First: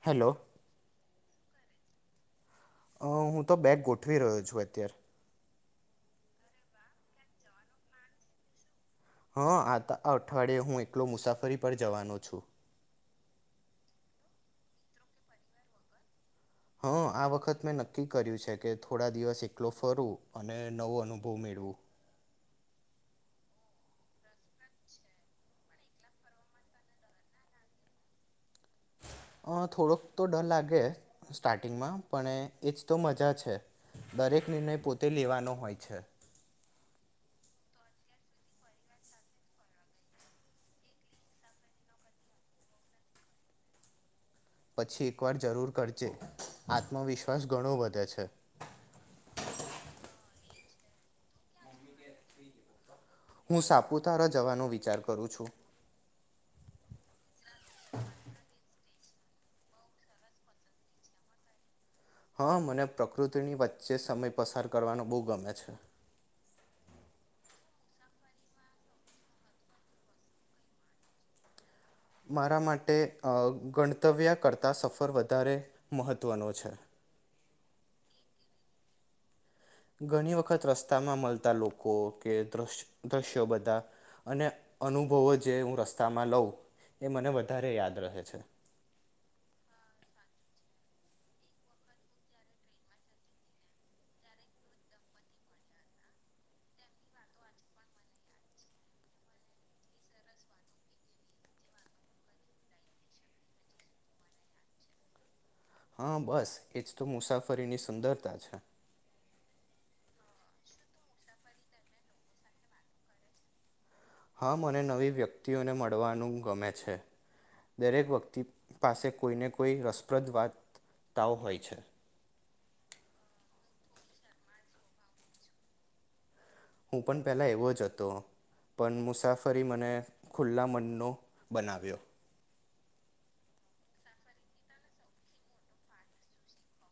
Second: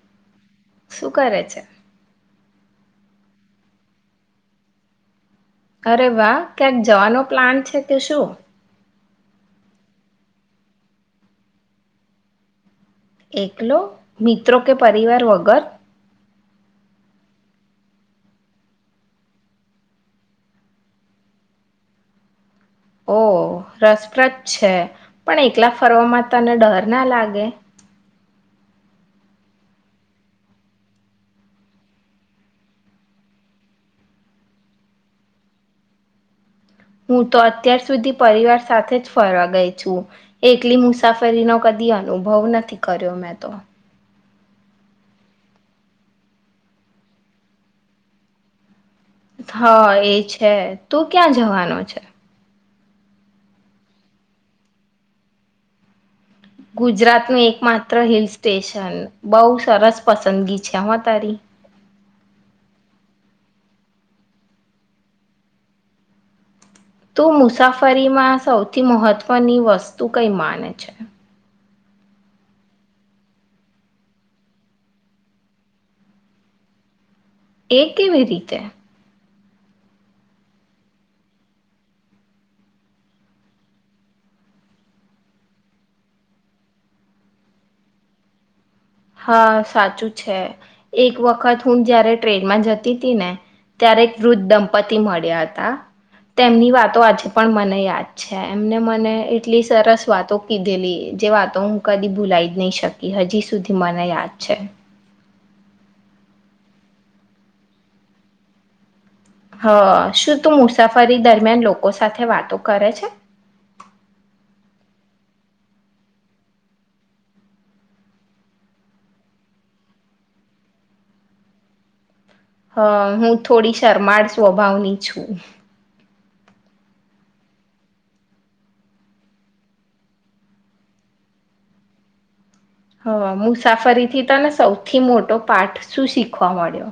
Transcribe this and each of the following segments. Hello. શું કરે છે? અ હું તો બેગ ગોઠવી રહ્યો છું અત્યારે. અરે વાહ ક્યાંક જવાનો પ્લાન છે કે શું? હા આ અઠવાડિયે હું એકલો મુસાફરી પર જવાનો છું. એકલો મિત્રો કે પરિવાર વગર? હા આ વખત મેં નક્કી કર્યું છે કે થોડા દિવસ એકલો ફરું, અને નવો અનુભવ મેળવું. ઓ રસપ્રદ છે. પણ એકલા ફરવામાં તને ડર ના લાગે. અ થોડોક તો ડર લાગે સ્ટાર્ટિંગમાં. પણ એજ તો મજા છે. દરેક નિર્ણય પોતે લેવાનો હોય છે. હું તો અત્યાર સુધી પરિવાર સાથે જ ફરવા ગઈ છું. એકલી મુસાફરીનો કદી અનુભવ નથી કર્યો મેં તો. પછી એક વાર જરૂર કરજે. આત્મવિશ્વાસ ઘણો વધે છે. હા એ છે. તું ક્યાં જવાનું છે? હું સાપુતારા જવાનો વિચાર કરું છું. ગુજરાત ની માત્ર હિલ સ્ટેશન. તન બહુ સરસ પસંદગી છે હમાં તારી. હા મને પ્રકૃતિની વચ્ચે સમય પસાર કરવાનો બહુ ગમે છે. તો મુસાફરીમાં સૌથી મહત્વની વસ્તુ કઈ માને છે? મારા માટે અ ગણતવ્યા કરતાં સફર વધારે મહત્ત્વનો છે. એ કેવી રીતે? ઘણી વખત રસ્તામાં મળતા લોકો કે. દ્વશ દ્રશ્યો બધા અને અનુભવો જે હું રસ્તામાં લઉં, એ મને વધારે યાદ રહે છે. હા સાચું છે. એક વખત હું જયારે ટ્રેનમાં જતી તી ને, ત્યારે વૃદ્ધ દંપતી મળ્યા હતા તેમની વાતો આજે પણ મને યાદ છે. એમને મને એટલી સરસ વાતો કીધેલી જે વાતો હું કદી ભૂલાઈ જ નહી શકી હજી સુધી. મને યાદ છે. હા બસ એજ તો મુસાફરીની સુંદરતા છે. હ શું તું મુસાફરી દરમિયાન લોકો સાથે વાતો કરે છે? હા મને નવી વ્યક્તિઓને મળવાનું ગમે છે. દરેક વ્યક્તિ પાસે કોઈને કોઈ રસપ્રદ વાતાઓ હોય છે. હ હું થોડી શર્માળ સ્વભાવની છું. હું પણ પહેલાં એવો જ હતો. પણ મુસાફરી મને ખુલ્લા મનનો બનાવ્યો. હ મુસાફરીથી, તને સૌથી મોટો પાઠ શું શીખવા મળ્યો?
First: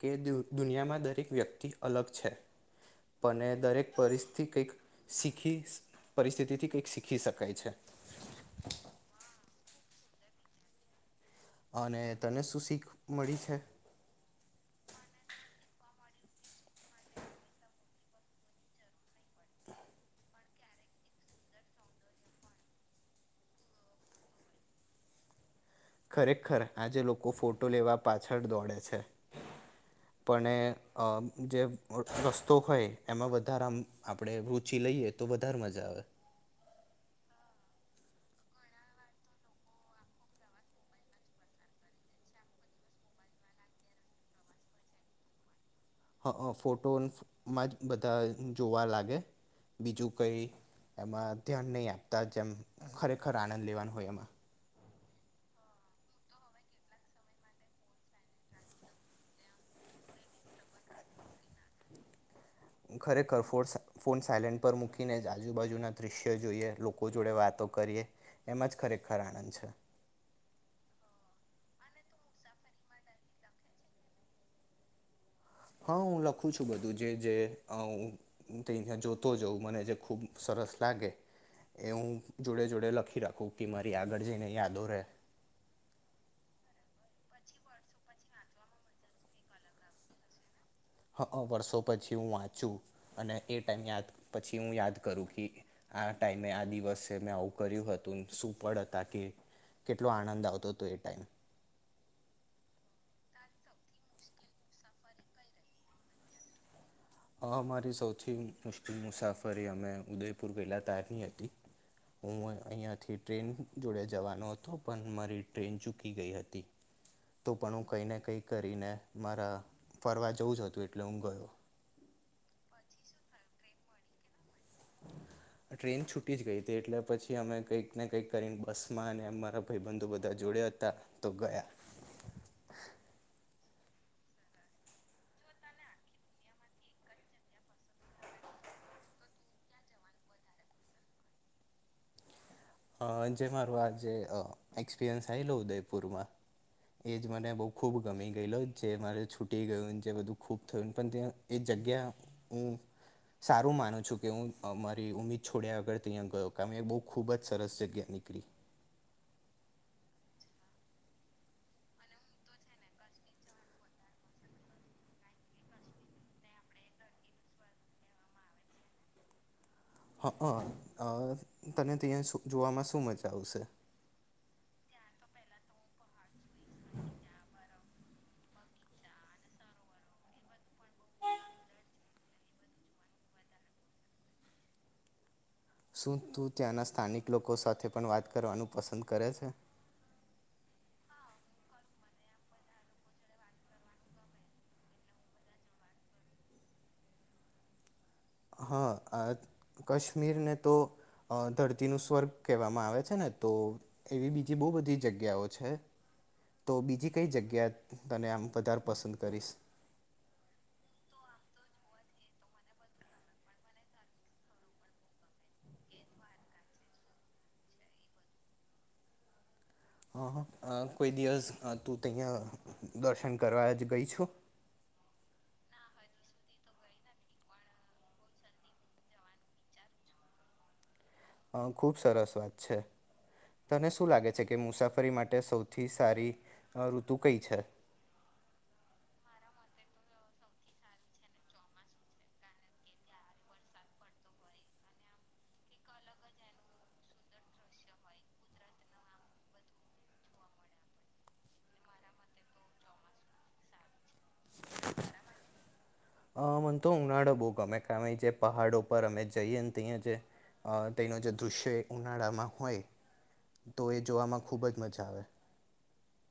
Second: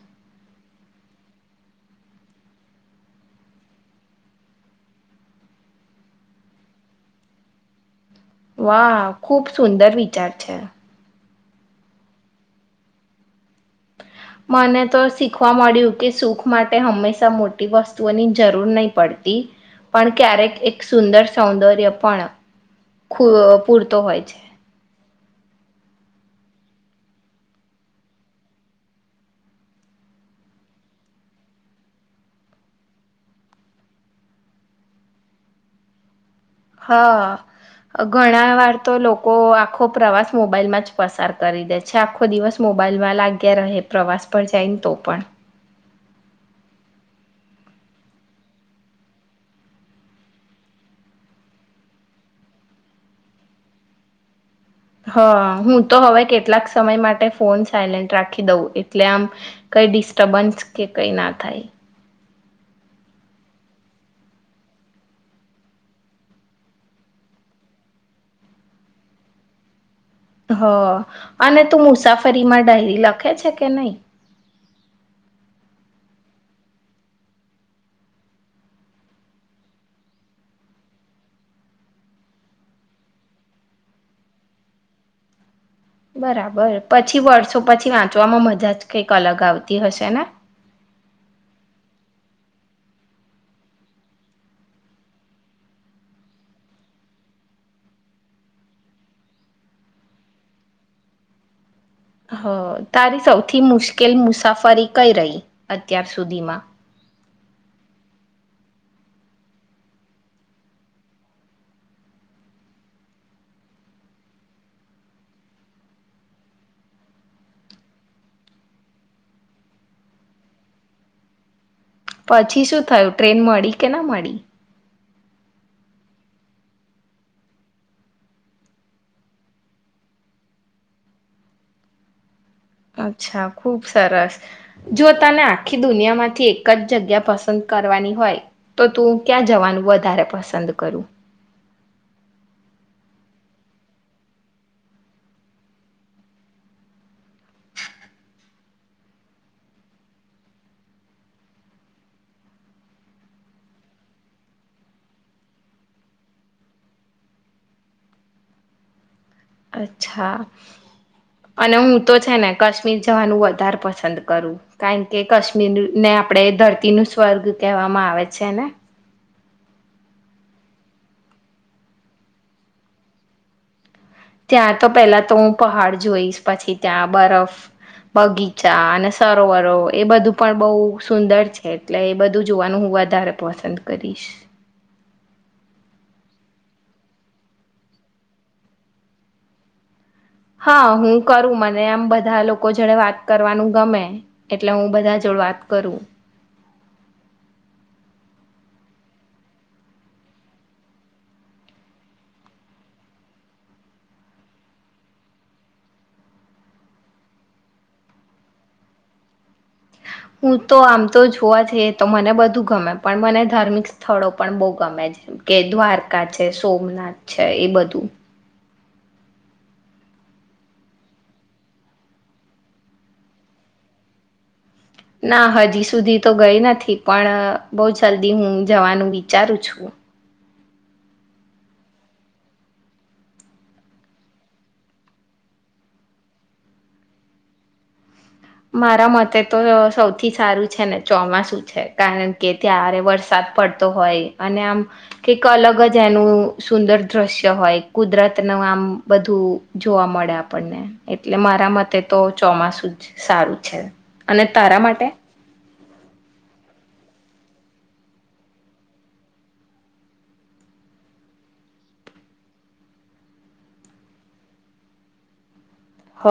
કે દુ દુનિયામાં દરેક વ્યક્તિ અલગ છે. પને દરેક પરિસ્થિ કઈક શીખી પરિસ્થિતિથી કંઈક શીખી શકાય છે. વાહ ખુબ સુંદર વિચાર છે. અને તને શું શીખ મળી છે? મને તો શીખવા મળ્યું કે સુખ માટે હંમેશા મોટી વસ્તુઓની જરૂર નહી પડતી પણ ક્યારેક એક સુંદર સૌંદર્ય પણ ખૂબ પૂરતો હોય છે ખરેખર આજે લોકો ફોટો લેવા પાછળ દોડે છે પણેઅ જેમ રસ્તો હોય એમાં વધારે આપણેે રુચિ લઈએ તો વધારે મજા આવે હા ઘણા વાર તો લોકો આખો પ્રવાસ મોબાઈલમાં જ પસાર કરી દે છે આખો દિવસ મોબાઈલમાં લાગ્યા રહે પ્રવાસ પર જાય ને તો પણ હ અ ફોટોઅનફુમાં જ બધા જોવા લાગે બીજું કઈ એમાં ધ્યાન નહી આપતા જેમ ખરેખર આનંદ લેવાનો હોય એમાં હા હું તો હવે કેટલાક સમય માટે ફોન સાયલેન્ટ રાખી દઉં એટલે આમ કઈ ડિસ્ટર્બન્સ કે કઈ ના થાય ખરેખર ફોષ ફોન સાયલેન્ટ પર મૂકીને આજુબાજુના દ્રશ્યો જોઈએ લોકો જોડે વાતો કરીએ એમાં જ ખરેખર આનંદ છે હ અને તું મુસાફરીમાં ડાયરી લખે છે કે નહી હા હું લખું છું બધું જે જે હા હુ ત ત્યાં જોતો જાઉં મને જે ખૂબ સરસ લાગે એ હું જોડે જોડે લખી રાખું કે મારી આગળ જઈને યાદો રહેે બરાબર પછી વર્ષો પછી વાંચવામાં મજા જ કઈક અલગ આવતી હશે ને હ વર્ષો પછી હું વાંચું અને એ ટાઈમ યાદ પછી હું યાદ કરું કે આ ટાઈમે આ દિવસે મેં આવું કર્યું હતું સુુંપળ હતા કે કેટલો આનંદ આવતો હતો એ ટાઈમ હ તારી સૌથી મુશ્કેલ મુસાફરી કઈ રહી અત્યાર સુધીમાં હ અમારી સૌથી મુશ્કેલ મુસાફરી અમે ઉદયપુર ગહેલા તારની હતી હું અહીિયાયાથી ટ્રેન જોડે જવાનો હતો પણ મારી ટ્રેન ચૂકી ગઈ હતી તો પણ હું કંઈને કંઈ કરીને મારા ફરવા જવું જ હતું એટલે હું ગયો પછી શું થયું ટ્રેન મળી કે ના મળી? ટ્રેન છૂટી જ ગઈ હતી એટલે પછી અમે કંઈક ને કઈક કરીને બસમાં અને મારા ભાઈબંધુ બધા જોડયા હતા તો ગયા અચ્છા ખુબ સરસ જો તને આખી દુનિયામાંથી એક જ જગ્યા પસંદ કરવાની હોય તો તું ક્યાં જવાનું વધારે પસંદ કરું અ જે મારોું આ જે એક્સપિરિયન્સ આવેલો ઉદયપુરમાં એ જ મને બહુ ખૂબ ગમી ગયેલો જે મારે છૂટી ગયું જે બધું ખૂબ થયું પણ ત્યાં એ જગ્યા હું સારું માનું છું કે હું મારી ઉમીદ છોડ્યા વગર ત્યાં ગયો કેમે એ બહુ ખૂબ જ સરસ જગ્યા નીકળ અચ્છા અને હું તો છે ને કાશ્મીર જવાનું વધારે પસંદ કરું કારણ કે કાશ્મીરને આપણે ધરતી ન સ્વર્ગ કહેવામાં આવે છે ને હ હ તને ત્યાં જોવામાં શું મજા આવશે, ત્યાં તો પેલા તો હું પહાડ જોઈશ પછી ત્યાં બરફ બગીચા અને સરોવરો એ બધું પણ બહુ સુંદર છે, એટલે એ બધું જોવાનું હું વધારે પસંદ કરીશ શું તું ત્યાંના સ્થાનિક લોકો સાથે પણ વાત કરવાનું પસંદ કરે છે? હા હું કરું મને આમ બધા લોકો જોડે વાત કરવાનું ગમે એટલે હું બધા જોડે વાત કરું હા કાશ્મીરને તો ધરતીનું સ્વર્ગ કહેવામાં આવે છે ને તો એવી બીજી બહુ બધી જગ્યાઓ છે તો બીજી કઈ જગ્યા તને આમ વધારે પસંદ કરીશ? હું તો આમ તો જોવા જઈએ તો મને બધું ગમે પણ મને ધાર્મિક સ્થળો પણ બહુ ગમે જેમ કે દ્વારકા છે સોમનાથ છે એ બધું હ કોઈ દિવસ તું તંયા દર્શન કરવા જ ગઈ છું ના હજી સુધી તો ગઈ નથી પણ બહ જલ્દી હું જવાનું વિચારું છું અ ખુબ સરસ વાત છે તને શું લાગે છે કે મુસાફરી માટે સૌથી સારી ઋતુ કઈ છે? મારા મતે તો સૌથી સારું છે ને ચોમાસું છે કારણ કે ત્યારે વરસાદ પડતો હોય અને આમ કઈક અલગ જ એનું સુંદર દ્રશ્ય હોય કુદરત ન આમ બધું જોવા મળે આપણને એટલે મારા મતે તો ચોમાસું જ સારું છે અને તારા માટે અ મને તો ઉનાળો બહુ ગમે કે અમે જે પહાડો પર અમે જઈએ ને ત્યાં જે તેનો જે દૃશ્ય ઉનાળામાં હોય તો એ જોવામાં ખુબ જ મજા આવે હ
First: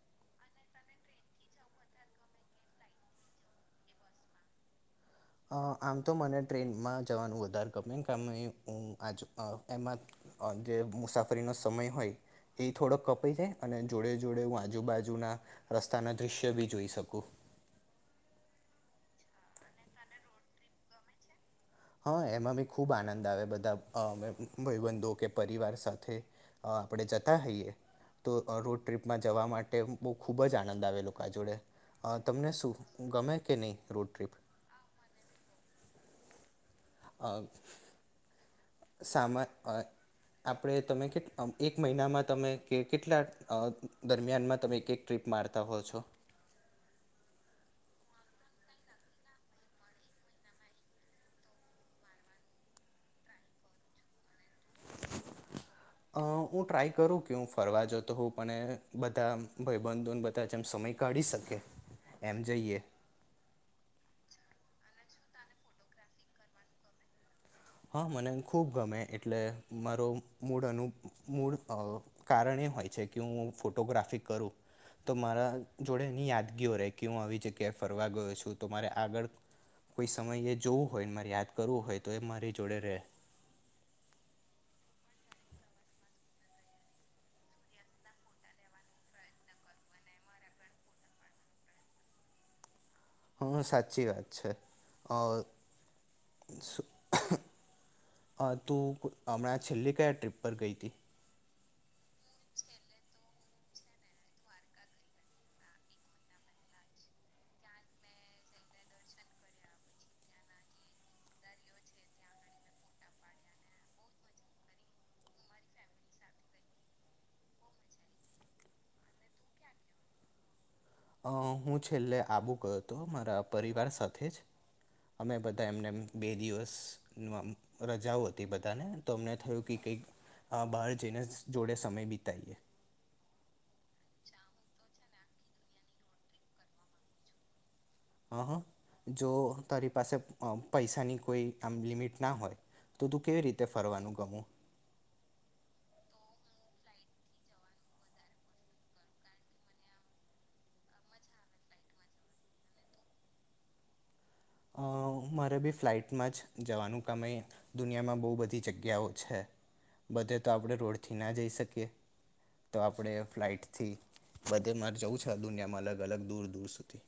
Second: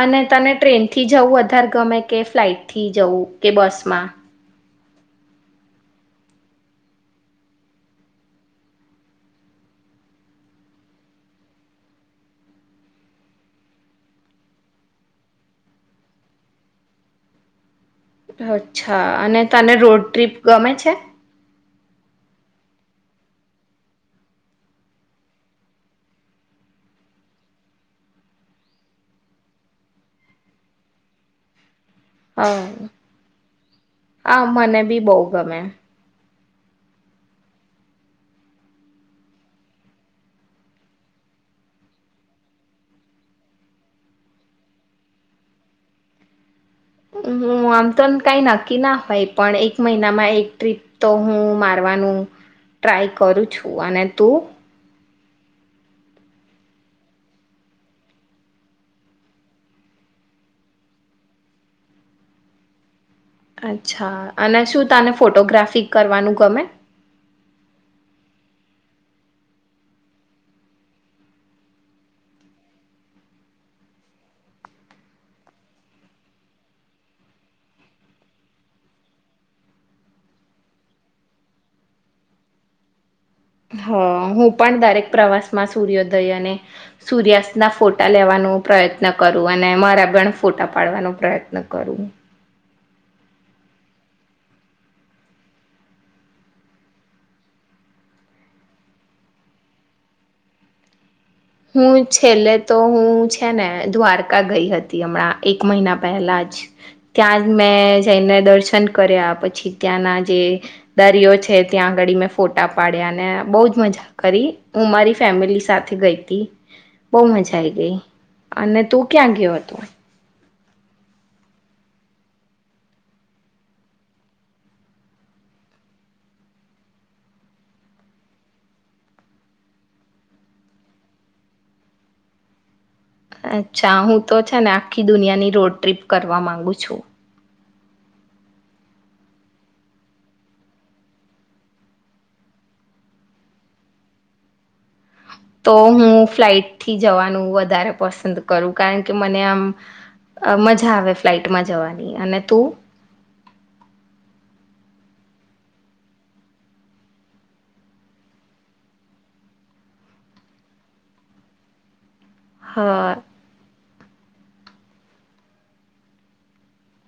અને તને ટ્રેનથી જવું અધાર ગમે કે ફ્લાઇટ થી જવું કે બસમાં અ આમ તો મને ટ્રેનમાં જવાનું વધારે કપાય કાર હું આજ એમાં જે મુસાફરીનો સમય હોય એ થોડોક કપાઈ છેાય અને જોડે જોડે હું આજુબાજુના રસ્તાના દ્રશ્ય બી જોઈ શકું અચ્છા અને તને રોડ ટ્રીપ ગમે છે? હા એમાં બી ખૂબ આનંદ આવે બધા ભાઈબંધો કે પરિવાર સાથે આપણે જતા હોઈએ તો રોડ ટ્રીપમાં જવા માટે બહુ ખૂબ જ આનંદ આવે લોકો જોડે અ હ તમને શું ગમે કે નહીં રોડ ટ્રીપ આ મને બી બહુ ગમે સામા આપણે તમે કે એક મહિનામાં તમે કે કેટલા દરમિયાનમાં તમે એક એક ટ્રીપ મારતા હો છો? હ આમ તો કઈ નક્કી ના હોય પણ એક મહિનામાં એક ટ્રીપ તો હું મારવાનું ટ્રાય કરું છું અને તું અ હું ટ્રાય કરું કે હું ફરવા જાો તો હું પણ બધા ભાઈબંધોને બધા જેમ સમય કાઢી શકે એમ જઈએ અચ્છા અને શું તાને ફોટોગ્રાફી કરવાનું ગમે? હા મને ખૂબ ગમે એટલે મારો મૂળ અનુ મૂળ કારણ એ હોય છે, કે હું ફોટોગ્રાફી કરું તો મારા જોડે એની યાદગીઓ રહે કે હું આવી જગ્યાએ ફરવા ગયો છું, તો મારે આગળ કોઈ સમયે જોવું હોય મારે યાદ કરવું હોય તો એ મારે જુડે રહે હ હું પણ દરેક પ્રવાસ માં સૂર્યોદય અને સૂર્યાસ્ત ના ફોટા લેવાનો પ્રયત્ન કરું અને મારા પણ ફોટા પાડવાનો પ્રયત્ન કરું. હા સાચી વાત છે તું હમણાં છેલ્લી કયા ટ્રીપ પર ગઈ હતી હું છેલ્લે તો હું છે ને દ્વારકા ગઈ હતી હમણાં એક મહિના પહેલા જ ત્યાં જ મેં જઈને દર્શન કર્યા પછી ત્યાંના જે દરિયો છે ત્યાં આગળ મેં ફોટા પાડ્યા ને બહ જ મજા કરી હું મારી ફેમિલી સાથે ગઈ બહ મજા આઈ ગઈ અને તું ક્યાં ગયો હતોું? અ હું છેલ્લે આબુ ગયો હતો મારા પરિવાર સાથે જ અમે બધા એમને બે દિવસ રજાઓ હતી બધાને તો અમને થયું કે કઈક બહાર જઈને જોડે સમય બિતાઈએ અચ્છા હું તો છે ને આખી દુનિયાની રોડ ટ્રીપ કરવા માંગુ છું. હ હ જો તારી પાસે પૈસાની કોઈ આમ લિમિટ ના હોય તો તું કેવી રીતે ફરવાનું ગમું તો હું ફ્લાઈટથી જવાનું વધારે પસંદ કરું કારણ કે મને આમ મજા આવે ફ્લાઈટમાં જવાની અને તું મારે બી ફ્લાઇટમાં જ જવાનું કમેય દુનિયામાં બહુ બધી જગ્યાઓ છે બધે તો આપણે રોડથી ના જઈ શકીએ તો હા આપણેે ફ્લાઈટ થી બધે મારે જવું છે આ દુનિયામાં અલગ અલગ દૂર દૂર સુધી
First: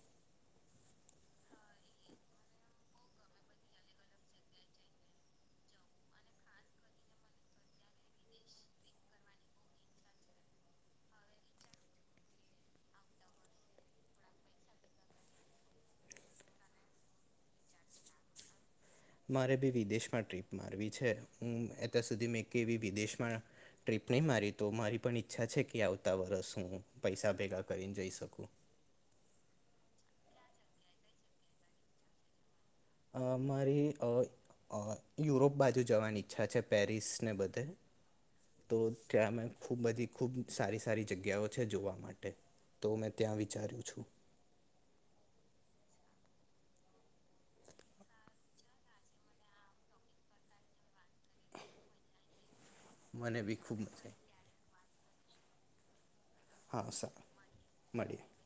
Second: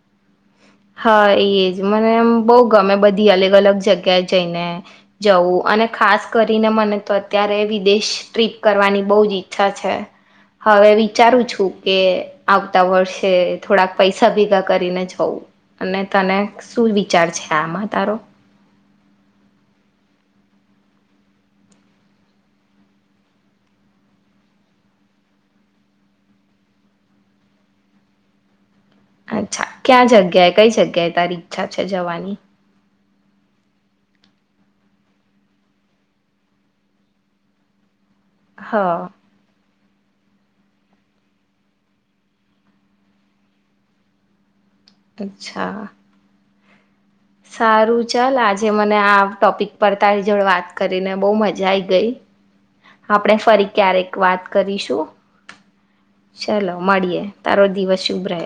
હા એ જ મને એમ બહુ ગમે બધી અલગ અલગ જગ્યાએ જઈને જવું અને ખાસ કરીને મને તો અત્યારે વિદેશ ટ્રીપ કરવાની બહ જ ઈચ્છા છે હવે વિચારું છું કે આવતા વર્ષે થોડાક પૈસા ભેગા કરીને જવું અને તને શું વિચાર છે આમાં તારો મારે બી વિદેશમાં ટ્રીપ મારવી છે, હું અત્યાર સુધી મેં કેવી વિદેશમાં ટ્રીપ નહીં મારી તો મારી પણ ઈચ્છા છે કે આવતા વરસ હું પૈસા ભેગા કરીને જઈ શકું અચ્છા ક્યા જગ્યાએ કઈ જગ્યાએ તારી ઈચ્છા છે જવાની અ મારી અ યુરોપ બાજુ જવાની ઈચ્છા છે પેરિસ ને બધે હ તો ક્યામે ખૂબ બધી ખૂબ સારી સારી જગ્યાઓ છે જોવા માટે તો મેં ત્યાં વિચાર્યું છું. અચ્છા. સારું ચાલ આજે મને આ ટોપિક પર તારી જોડ વાત કરી કરીને બહુ મજા આઈ ગઈ. આપણે મને બી ફરી ખૂબ મજા ક્યારેક આવી વાત કરીશું. ચાલો હા મળીએે સારું તારો દિવસ મળીએ શુભ રહે.